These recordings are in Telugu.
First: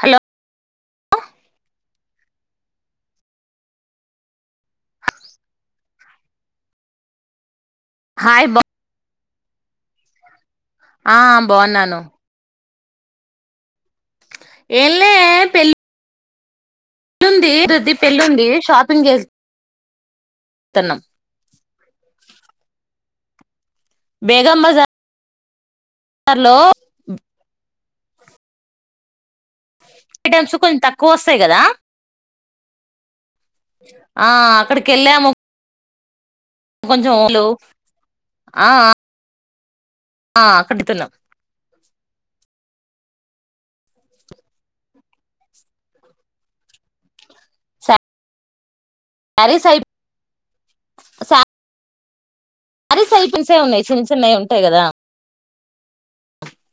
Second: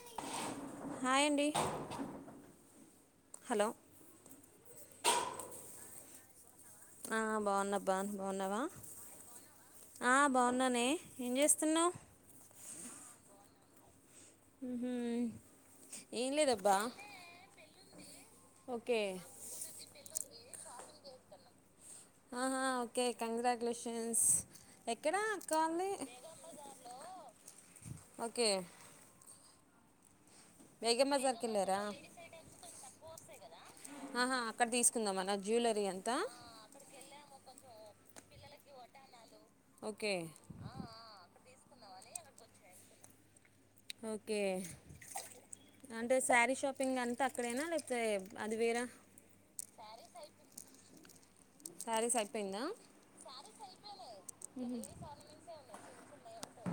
హలో హాయ్ అండి హలో ఆ బాగున్న బాను హాయ్ బగునావా బా ఆ బాగున్నానే ఆ ఏం చేస్తున్నావ్ బాగున్నాను ఏళ్లే పెళ్లి ఏం లేద పెల్లుంది దిది పెళ్లుంది ఓకే షాపింగ్ చేస్తున్నాం ఆహా ఓకే కాంగ్రా కుషన్స్ ఎక్కడా కానీ హలో ఓకే ఐటమ్స్ తక్కువ బేగం వస్తాయి బజార్కి కదా వెళ్ళారా ఆ ఆహా అక్కడ తీసుకుందాం మన జ్యువలరీ అంత త కొంచం హలో ఆ ఓకే ఆ కట్టి తులం ఓకే అంటే శారీ షాపింగ్ అంతా అక్కడేనా లేకపోతే అది వేరా ప్యారిస్ అయి సరే స అది సైడ్ పిన్స్యే ఉన్నాయి సిన్ చిన్నవి ఉంటాయ్ కదా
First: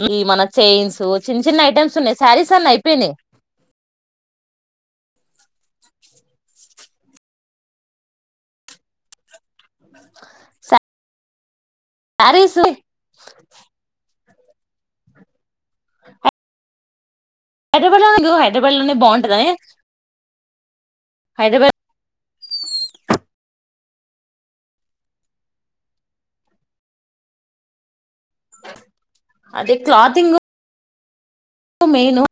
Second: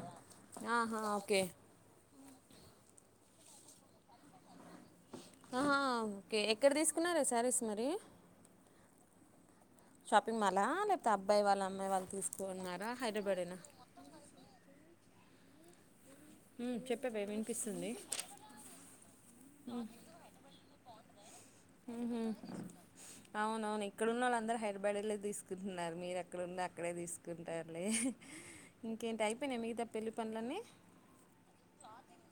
మ్మ్ ఈ మన ఆహా చైన్సు ఓకే చిన్న చిన్న ఐటమ్స్ ఉన్నాయ్ శారీస్ అనాయ్పోయినై ఆహా ఓకే ఎక్కడ తీసుకున్నారు శారీస్ మరి షాపింగ్ మాల లేకపోత్ అబ్ పై వాళ్లం వాళ్ళు శారీస్ తీసుకున్నారా హైడ్రెబాడేనా చెప్ హైదరాబాద్ లో హైదరాబాద్ లోనే బాగుంటదని హైదరాబాద్ హ్ మ్ అవునవును ఇక్కడున్నోళ్ళు అందరూ హైదరాబాద్ ఎళ్ళే తీసుకుంటున్నారు మీరు అక్కడన్న అక్కడే తీసుకుంటారులే ఇంకేంటి అయిపోయినయ మిగతా పెళ్లి పనులన్నీ మేను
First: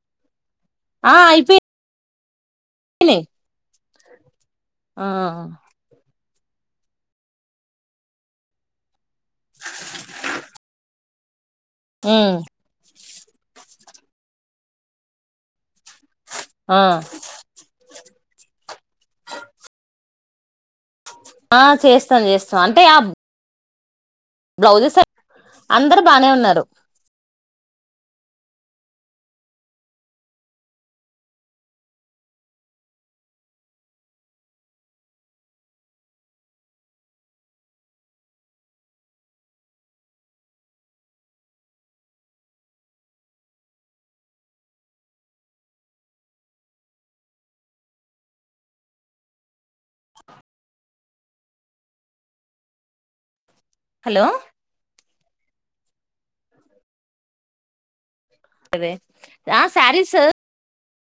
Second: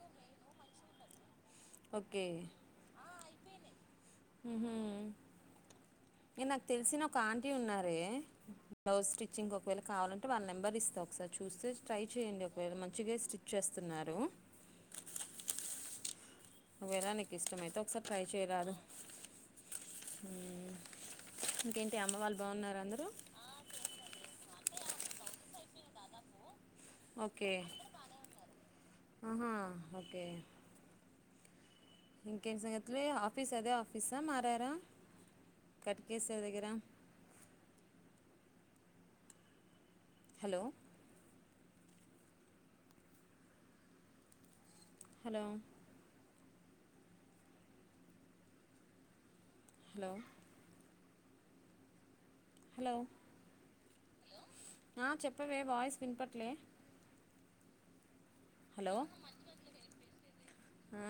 ఆ అయి ఓకే [inaudible] హ్ ఆ ఏ నాక్ తెలిసిన ఒక ఆంటీ ఉన్నారే బ్లౌజ్ స్టి గ్ ఒకవేళ కావాలంటే వాళ్ళ నెంబర్ ఇస్తా ఒకసారి చూస్తే ట్రై ఉమ్ చేయండి ఒకవేళ మంచిగే స్టిచ్ చేస్తున్నారు. ఆ నువ్వేలా నీక్ ఇష్టమైతే ఒకసారి ట్రై చేయరాదు ఆ ఇంకేంటి అమ్మ చేస్తాను వాళ్ళు చేస్తా బాగున్నారు అంటే ఆ అందరూ బ్లౌజెస్ అందరు బాగానే ఉన్నారు ఓకే ఆహా ఓకే ఇంకేం సంగతులే ఆఫీస్ అదే ఆఫీసా మారారా గట్కేసర్ దగ్గరా hello hello hello hello hello ఆ చెప్పవే వాయిస్ విన్పట్లే అదే ఆ సారీస్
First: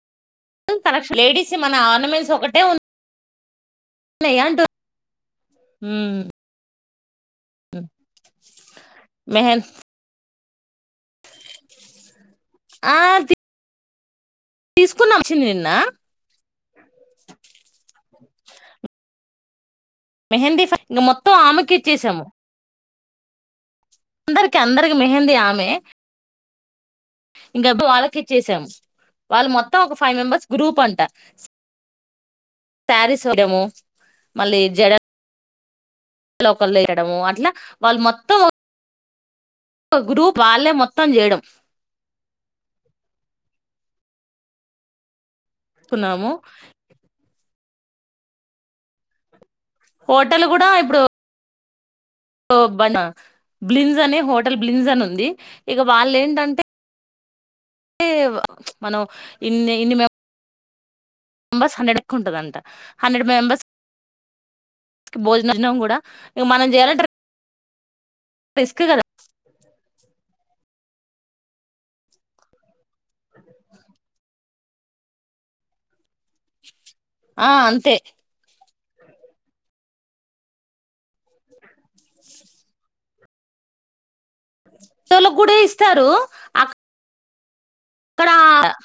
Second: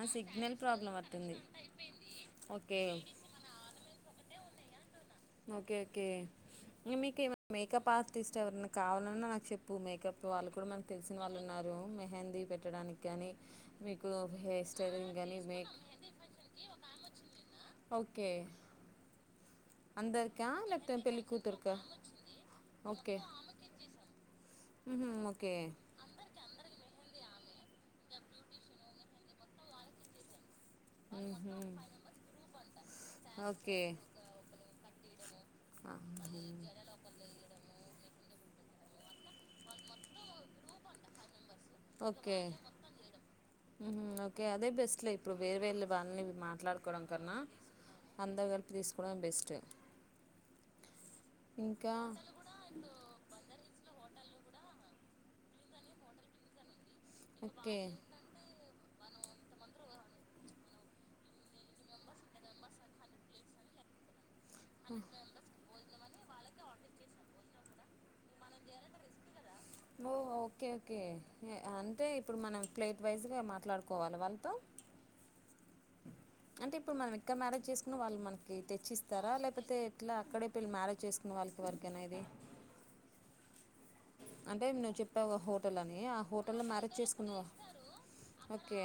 ఆ సిగ్ లేడీస్ మన ఆర్నమెంట్స్ ఒకటే ఓకే ఉంన్నయి అంటు ఓకే ఓకే ఏమిక ఏం మేకప్ ఆర్టిస్ట్ ఎవరన్న కావాలన్నా నాకు మెహన్ చెప్పు మేకప్ వాళ్ళక్ గుడా మనకు తెలిసిన వాళ్ళు ఉన్నారు మెహెంది. ఆ పెట్టడానికి కానీ మీకు హెయిర్ స్టైలింగ్ తీసుకున్నాం గని వచ్చింది నిన్న మేక్ ఓకే అందరికా మెహెంది ఫ లేకపోతే ఇగ పెళ్ళి మొత్తం ఆమెకి కూతురుకా ఇచ్చేశాము ఓకే అందరికి అందరికి ఉహు మెహందీ ఓకే ఆమె ఇంకాప్పు వాళ్ళకిచ్చేసామ్ వాళ్ళు మొత్తం ఒక ఫైవ్ మెంబర్స్ గ్రూప్ అంట ఉహు ప్యారిసోడియాము మళ్ళీ జడ ఆ [inaudible] లోకల్లో వేయడము అట్లా వాళ్ళు మొత్తం గ్రూప్ వాళ్ళే మొత్తం చేయడం ఓకే ఓకే అదే బెస్ట్ ైఫ్ ఇప్పుడు వేరె వేళ్ళ [unintelligible] వాళ్ళని కున్నాము మాట్లాడుకోవడం కన్నా అంత కలిపి తీసుకోవడం బెస్ట్ హోటల్ కూడా ఇప్పుడు ఇ బానా బ్లిన్స్నే హో బ్లిన్జన్ అని ఉంది ఇక వాళ్ళు ఏంటంటే ఓకే ఏ మనం ఇన్ని ఇన్ని మ మెంబర్స్ హండ్రెడ్ ఎ ఉంటుందంట హండ్రెడ్ మెంబర్స్ భోజనన్నం కూడా ఇగ మనం చేయాలంటే రిస్క్ కదా ఓ ఓకే ఓకే అంటే ఇప్పుడు మనం ప్లేట్ వైజ్గా మాట్లాడుకోవాలి వాళ్ళతో అంతే ప్పుడు మనం ఎక్కడ ఆ మ్యారేజ్ అంతే చేసుకున్న వాళ్ళు మనకి తే చర్చ్చిస్తారా లేకపోతే ఎట్లా అక్కడే పెళ్ళి మ్యారేజ్ చేసుకున్న వాళ్ళకి వరకేనా ఇది అంటే న్వు చెప్పా వాళ్ళకి ఒక కూడా హోటల్ అని ఇస్తారు ఆ హోటల్ లో మ్యారేజ్ చేసు పకును ఇక్కడ ఓకే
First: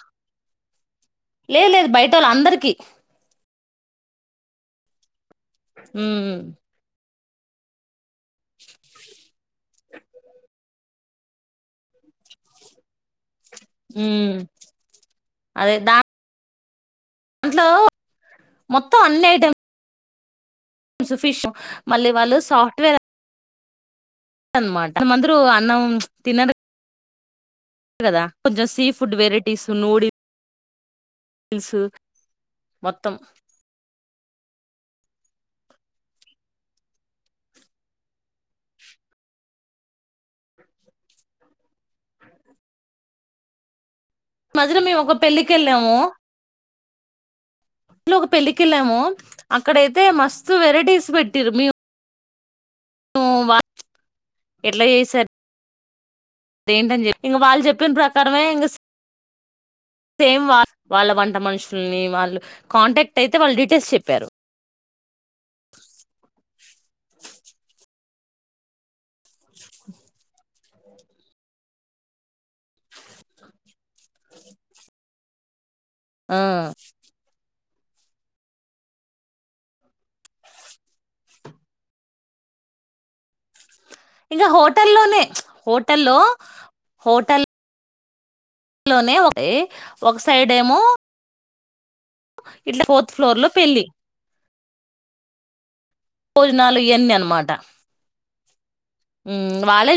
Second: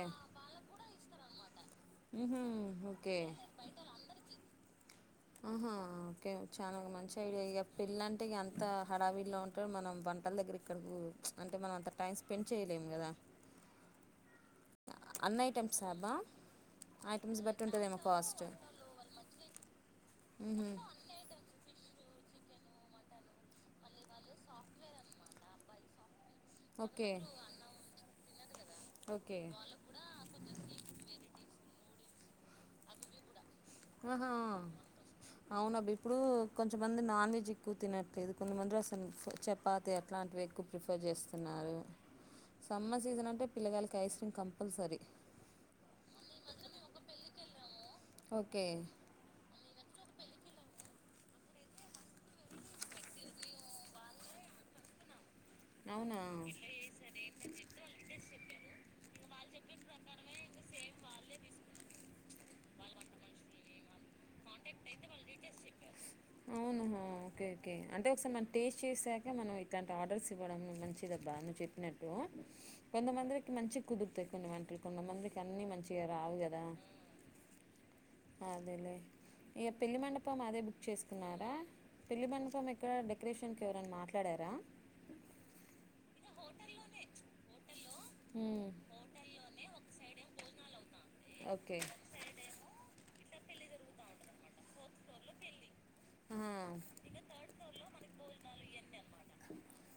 లేదు లేదు బయట వాళ్ళు ఉహు అందరికీ ఓకే ఆహా ఓకే ఉమ్ చాలా మంచి ఇక పెళ్లంటే ఇక అంత హడావిీల్లో ఉంటో మనం వంటల దగ్గర ఇక్కడకి అంటే మనం అంత టైం స్పెండ్ చేయలేము కదా హు అన్న ఐటెమ్స్బా అక్క ఐటమ్స్ బట్టి దాంట్లో ఉంటుందేమో కాస్ట్ స్ ఫిష్ మళ్ళీ వాళ్ళు సాఫ్ట్వేర్ అన్నమాట అందరు అన్నం తినరు ఓకే కదా కొంచెం sea food okay varieties noodles మొత్తం ఆహా అవున బ్ ఇప్పుడు కొంచం మంది నాన్ వెజ్ ఎక్కువ తినట్లేదు కొంతమంది అసలు చపాతి అట్లాంటివెక్కువ ప్రిఫర్ చేస్తున్నారు సమ్మర్ సీజన్ అంటే పిలగాళ్ళు మధ్యలో మేము ఒక పెళ్ళకెళ్ళాము [inaudible] ఒక ఓకే పెళ్ళకెళ్ళాము అక్కడై తే మస్తు వెరైటీస్ పెట్టిర్రు మీ ను [unintelligible] ఎట్లా చేసారు అవునా దేంటని చెప్పి ఇంగ వాళ్ళు చెప్పిన ప్రకారమే ఇంక సేమ్ వా వాళ్ళ వంట మనుషుల్ని వాళ్ళు కాంటాక్ట్ అయితే వాళ్ళు డీటెయిల్స్ చెప్పారు అవునా ఓకే ఓకే అంటే ఒకసారి మన టేస్ట్ చేసా మనం ఇట్లాంటి ఆర్డర్స్ ఇవ్వడం మంచిదబ్బా నువ్వు చెప్పినట్టు కొంతమందికి మంచి కుదురు కొన్ని వంటలు కొంత మందికి అన్ని మంచి చరాదు ఆ గదా అదేలే ఇక పెళ్లి మండపం అదే బుక్ చేసుకున్నారా పెళ్లి మండపం ఎక్కడ డెకరేషన్ ఇంకా హోటల్లోనే హోటల్లో హోటల్ మ్ లోనే ఒక ఒక సైడ్ ఏమో ఓకే ఇట్ల పో ఫ్లోర్ లో పెళ్లి ఆహా. భోజనాలు ఇయన్ని అనమాట మ్ వాళ్ళే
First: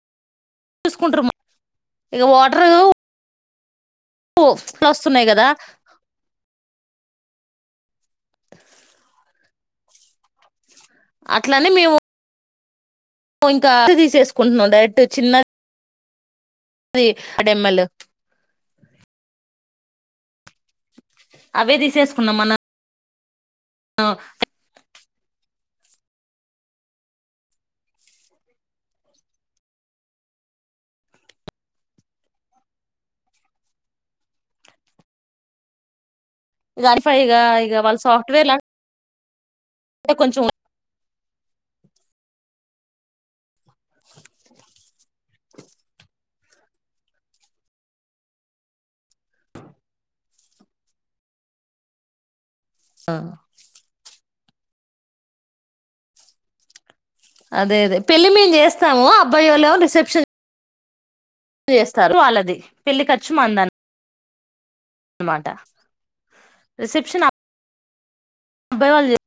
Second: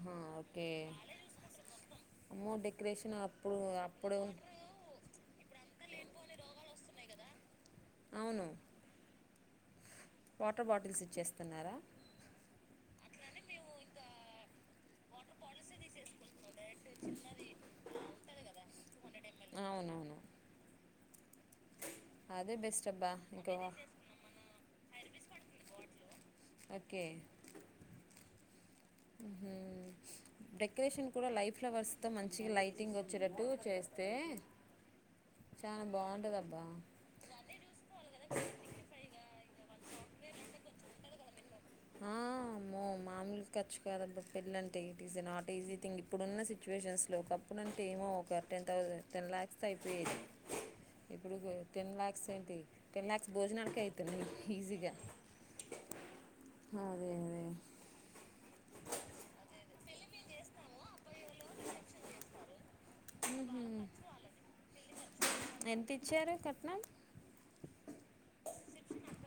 ఆ చూసుకుంటారు ఇగ వాటరు డెకరేషన్ [unintelligible] వస్తున్నాయి కదా [unintelligible] టర్ బాటిల్స్ ఇచ్చేస్తున్నారా ఓ ఇంక [unintelligible] తీసేసుకుంటున్నాం డైఎట్టు చిన్నది అది ఆ డెమ్మల్ అవునవును అవే తీసేసుకున్నాం మన నీకేమన్న ఓకే ఊహు డెకరేషన్ కూడా లై ఫ్లవర్స్తో మంచిగా లైటింగ్ వచ్చేటట్టు చేస్తే చాలా బాంటదబ్బ్ ఇక అట్ఫైగా ఇక వాళ్ళ సాఫ్ట్వేర్లా అంక కొంచెం ఆ మో ఫుల్ ఖర్చు కాదబ్బ పెళ్లి అంటే it is a not easy thing ఇప్పుడున్న సిచ్యువేషన్స్లో ఒకప్పుడుంటే ఏమో ఒక టెన్ థౌసండ్ టెన్ ల్యాక్స్తో అయిపోయేది ఇప్పుడు టెన్ ల్యాక్స్ ఏంటి టెన్ ల్యాఖ్స్ భోజనాలకే ఐతుంది. ఈజీగా హా అదే అదే అదే పెళ్లి మేము చేస్తాము అబ్బాయి వాళ్లేం రిసెప్షన్ చేస్తారు వాళ్ళది పెళ్లి ఖర్చు మందన్న అన్నమాట ఎంతిచ్చారు కట్నం? రిసెప్షన్ అబ్బాయి వాల్లే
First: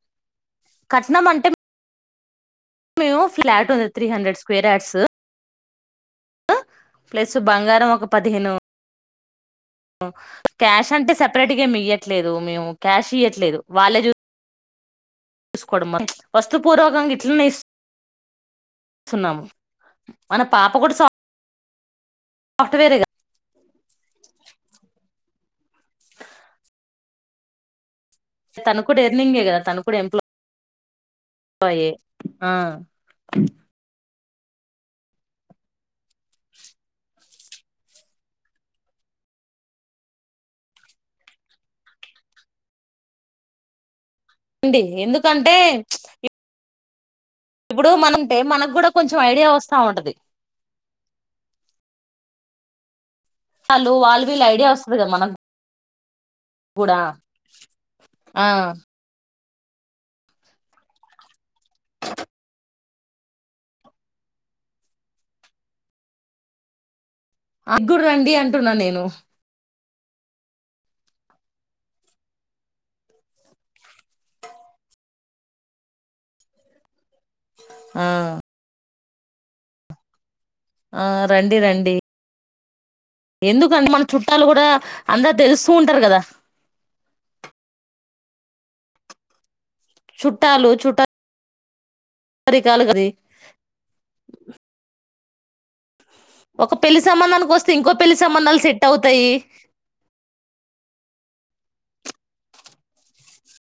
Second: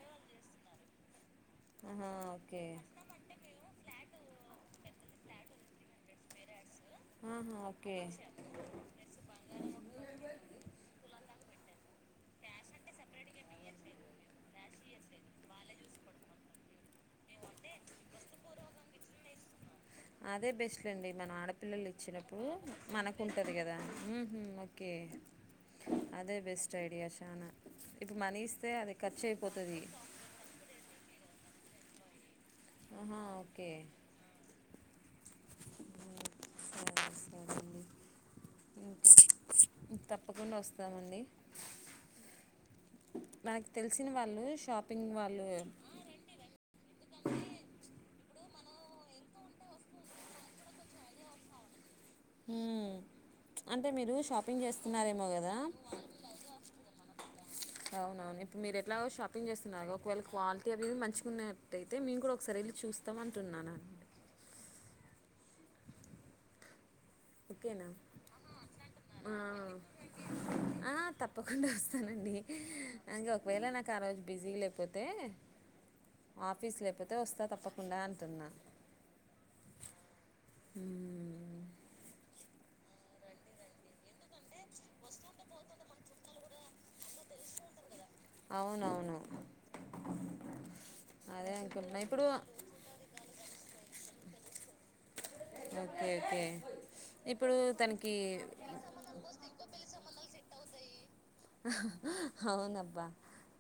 కట్నం అంటే ఆహా! ఓకే మేము ఫ్లాట్ ఉంది త్రీ హండ్రెడ్ స్కయర్యార్డ్స్ ప్లస్ ఆహా! బంగారం ఓకే. ఒక పదిహేను క్యాష్ అంటే సపరేట్గా ఏమి ఇయ్యట్లేదు మేము క్యాష్ ఇయ్యట్లేదు వాళ్ళే చూసుకోడం మొత్తం వస్తు పూర్వకంగ ఇట్లనె ఇస్తున్నాము మన పాప కూడా సాఫ్ పిల్లలకి వచ్చినప్పుడు మనకుంటుంది కదా ఊహు ఓకే అదే బెస్ట్ ఐడియా చానా. ఇప్పుడు మనీ ఇస్తే తను అది కూడా ఎర్నింగే కదా ఖర్చయిపోతది. తను కూడా ఎంప్లాయ్ ప్లాయే ఆహా ఓకే వస్తామండి ఇంక తప్పకుండా వస్తామండి. నాక్ తెలు సిన వాళ్ళు అండి షాపింగ్ వాళ్ళు ఎందుకంటే ఆ రండి రండి. ఇప్పుడు మనంటే మనకూడా కొంచెం ఐడియా వస్తా ఉంటది. ఊ అంటే వాళ్ళు మీరు వాళ్ళు వీళ్ళ షాపింగ్ ఐడియా వస్తది చేస్తున్నారేమో మనకు కదా కూడా ఆ అవునవునిప్పుడు మీరు ఎట్లా గో షాపింగ్ ఓపెనింగ్ చేస్తున్నారు ఒకవేళ క్వాలిటీ అవి మంచిగున్నట్టయితే మేము కూడా ఒకసారి వెళ్ళి చూస్తాం అంటున్నానండి. ఓకేనా అగ్గుడు రండి అంటున్నా నేను ఆ, ఆ తప్పకుండా వస్తానండి అంగ ఒకవేళ నాకు ఆ రోజు బిజీ లేకపోతే ఆఫీస్ లేకపోతే తే వస్తా తప్పకుండా ఆ అంటున్నా ఆ రండి మ్మ్. రండి. ఎందుకంటే మన చుట్టాలు కూడా అందర్ తెలుస్తూ ఉంటారు కదా అవునవును చుట్టాలు అదే అనుకుంటున్నా ఇప్పుడు చుట్టరికాలు గది అద్ ఒక పెళ్లి సంబంధానికి వస్తే ఇంకో తనకి పెళ్లి సంబంధాలు సెట్ అవుతాయి. అవునబ్బా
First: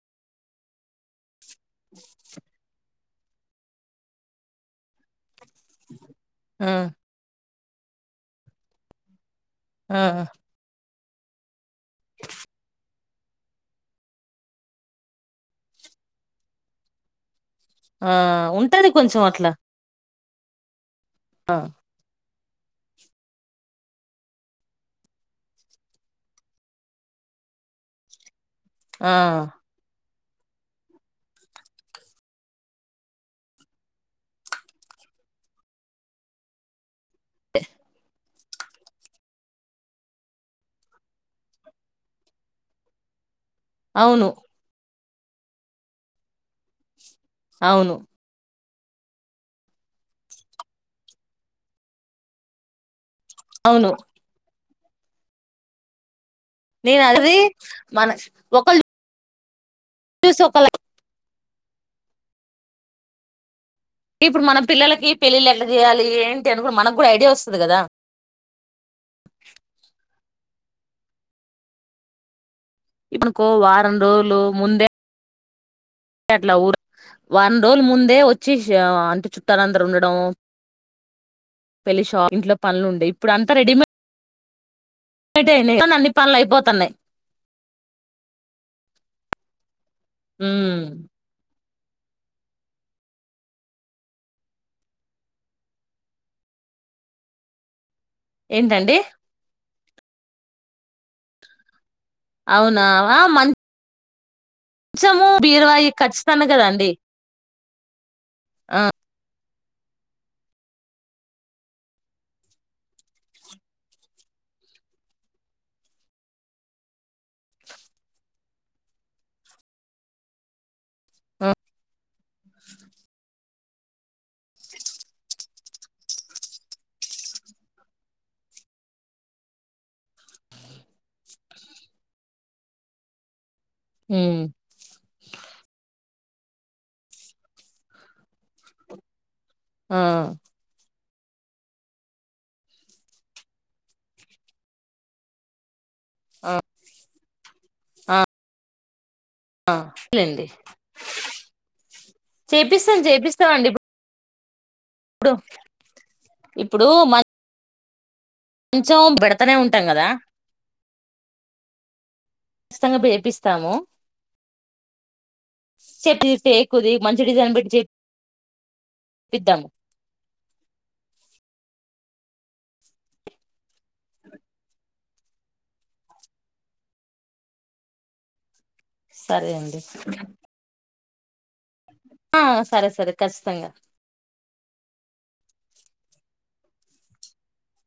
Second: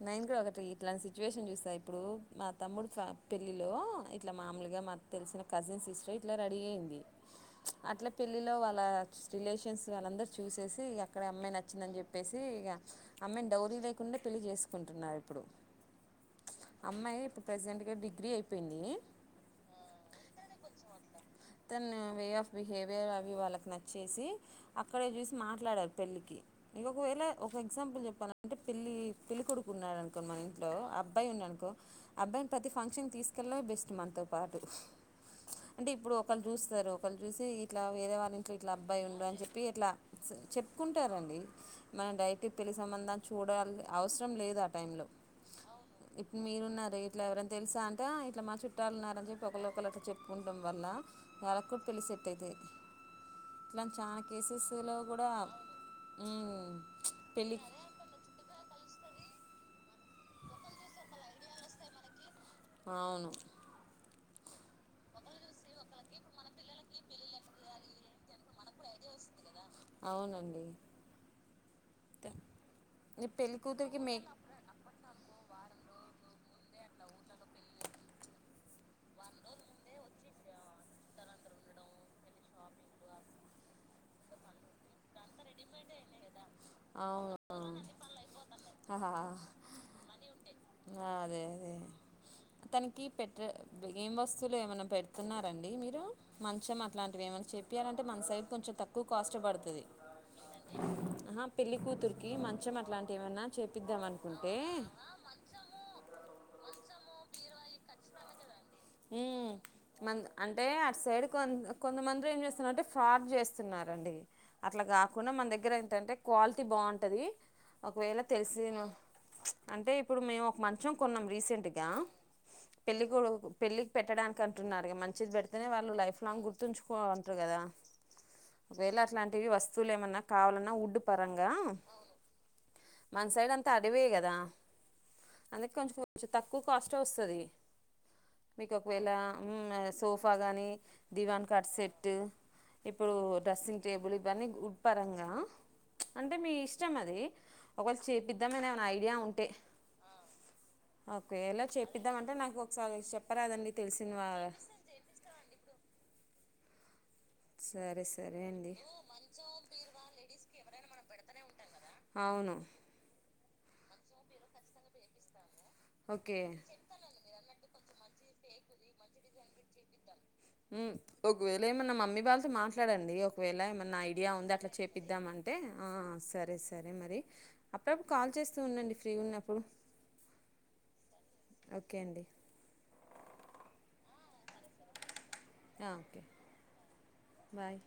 నేన్ కూడా ఒకటి ఇట్లాంటి సిచ్యువేషన్ చూసా ఇప్పుడు మా తమ్ముడు పెళ్ళిలో ఇట్లా మామూలుగా మా తెలిసిన కజిన్ సిస్టర్ ఇట్లా ఆ ప్చ్ అట్ల పెళ్లిలో వాళ్ళ స్ రిలేషన్స్ ఆ వాళ్లందరూ చూసేసి ఇగా క్కడా అమ్మ నచ్చిందని చెప్పేసి ఇక అమ్మాయిని డౌరీ లేకుండా పెళ్ళి చేసుకుంటున్నారు ఇప్పుడు అమ్మాయి ఇప్పుడు ప్రజెంట్గా ఆ డిగ్రీ అయిపోయింది ఉంటది కొంచెం అట్లా ఆ తను వే ఆఫ్ బిహేవియర్ అవి వాళ్ళకి నచ్చేసి అక్కడే చూసి మాట్లాడారు పెళ్ళికి ఇంక ఒకవేళ ఒక ఎగ్జాంపుల్ చెప్పాల అంటే పెళ్లి ఆ పెళ్ళలికడుకున్నార మన ఇంట్లో అబ్బాయి ఉన్నానుకో అబ్బాయిని ప్రతి ఫంక్షన్ తీసుకెళ్ళ బెస్ట్ మనతో పాటు అంటే ఇప్పుడు ఒక వాళ్ళు చూస్తారు చూసి ఇట్లా వేరే వాళ్ళని ఇట్లా అబ్బాయి ఉండడు అని చెప్పి ఇట్లా చెప్పుకుంటారంండి మన డైటి పెళ్ళి సంబంధా చూడాలి అవును అవసరం లేదు ఆ టైంలో ఇప్పుడు మీరున్నార ఇట్లా ఎవరనా తెలుసా అవును అంట ఇలా మా చుట్టాలన్నారని చెప్పి ఒకళ్ళ ఒకరుట చెప్పుకుంటం వల్ల నాకు తెలిసిట్టది అవును [unintelligible] చాన్ కేసస్ లో కూడా ఉమ్ నేను అది పెళ్ళి మన ఒకళ్ళు చూసు ఒకలా అవును ఇప్పుడు మన పిల్లలకి పెళ్ళిళ్ళు ఎట్లా చేయాలి ఏంటి అనుకు మనకు కూడా ఐడియా వస్తుంది కదా అవునండి ఈ ఇప్పుకో పెళ్ళి వారం కూతురికి మేక్ రోజులు ముందే అట్లా ఊరు వారం రోజుల ముందే వచ్చి అంటే చుట్టాలు అందరు ఉండడం పెళ్లి షాప్ ఇంట్లో పనులు ఉండే ఇప్పుడు అంతా రెడీమేడ్ అన్ని పనులు అయిపోత అవునా ఆహా హా ఉమ్. ఆ అదే అదే అతనికి పెట్ట ఏం వస్తువులు ఏమన్నా పెడుతున్నారండి మీరు మంచం అట్లాంటివి ఏమన్నా చెపియాల మన సైడ్ కొంచెం ఏంటండి తక్కువ కాస్ట్ పడుతది అహా పెళ్ళికూతురు అవునా ఆ మ అనుకుంటే మంచము బీరవాయి కచ్చితంగా కదండి ఆ మ అంటే అటు సైడ్ కొ కొంతమంది ఏం చేస్తున్నారుంటే ఫ్రాడ్ చేస్తున్నారండి అట్లా కాకుండా మన దగ్గర ఏంటంటే క్వాలిటీ బాగుంటది ఒకవేళ తెలిసి చెప్ అంటే ఇప్పుడు మేము ఒక మ మంచం కొన్నాం ఆ, రీసెంట్గా పెళ్ళికొడుకు పెళ్ళకి పెట్టడానికి అంటున్నారు మంచిది పెడితేనే వాళ్ళు లైఫ్ లాంగ్ గుర్తుంచుకోవాలంటారు కదా ఒకవేళ అట్లాంటివి వస్తువులు ఏమన్నా కావాలన్నా ఉడ్డు పరంగా మన సైడ్ అ త అడివే కదా ఉమ్, అందు కొంచం కొంచెం తక్కువ కాస్ట్ వస్తది మీకు ఒకవేళ హు ఆ, సోఫా గాని దివాన్ కట్ సెట్ ఇప్పుడు డ్రెస్సింగ్ టేబుల్ ఇవన్నీ గు వుడ్ పరంగా అంటే మీ ఆ, ఇష్టం అది ఒకవళు ఆ, చేపిద్దమనే ఏం ఐ ఐడియా ఉం టే ఆ. లేండి చేపిద్దాంమంటే నాకు ఒకసారి చేపిస్తాం చె కాదు చేపిస్తామండి అండి తెలిసిం వా [unintelligible] ఇప్పుడు మం సరే స కొంచెం పేడుతనే ఉంటాం కదా అవును ఇష్టం అప్పుడు చేపిస్ స్తాము ఓకే టేకు ది మంచి డిజైన్ పెట్టి చెప్ పిద్దము హు ఒకవేళ ఏమన్నా మమ్మీ వాళ్ళతో మాట్లాడండి ఒకవేళ ఏమన్నా ఐడియా ఉంది అంటే చూపిద్దాం అంటే ఆ సరే సరే మరి అప్పుడప్పు కాల్ చేస్తూ ఉండండి ఫ్రీ సరే ఉన్నప్పుడు. అండి ఓకే అండి. ఆ సరే సరే ఖచ్చితంగా ఆ ఓకే బాయ్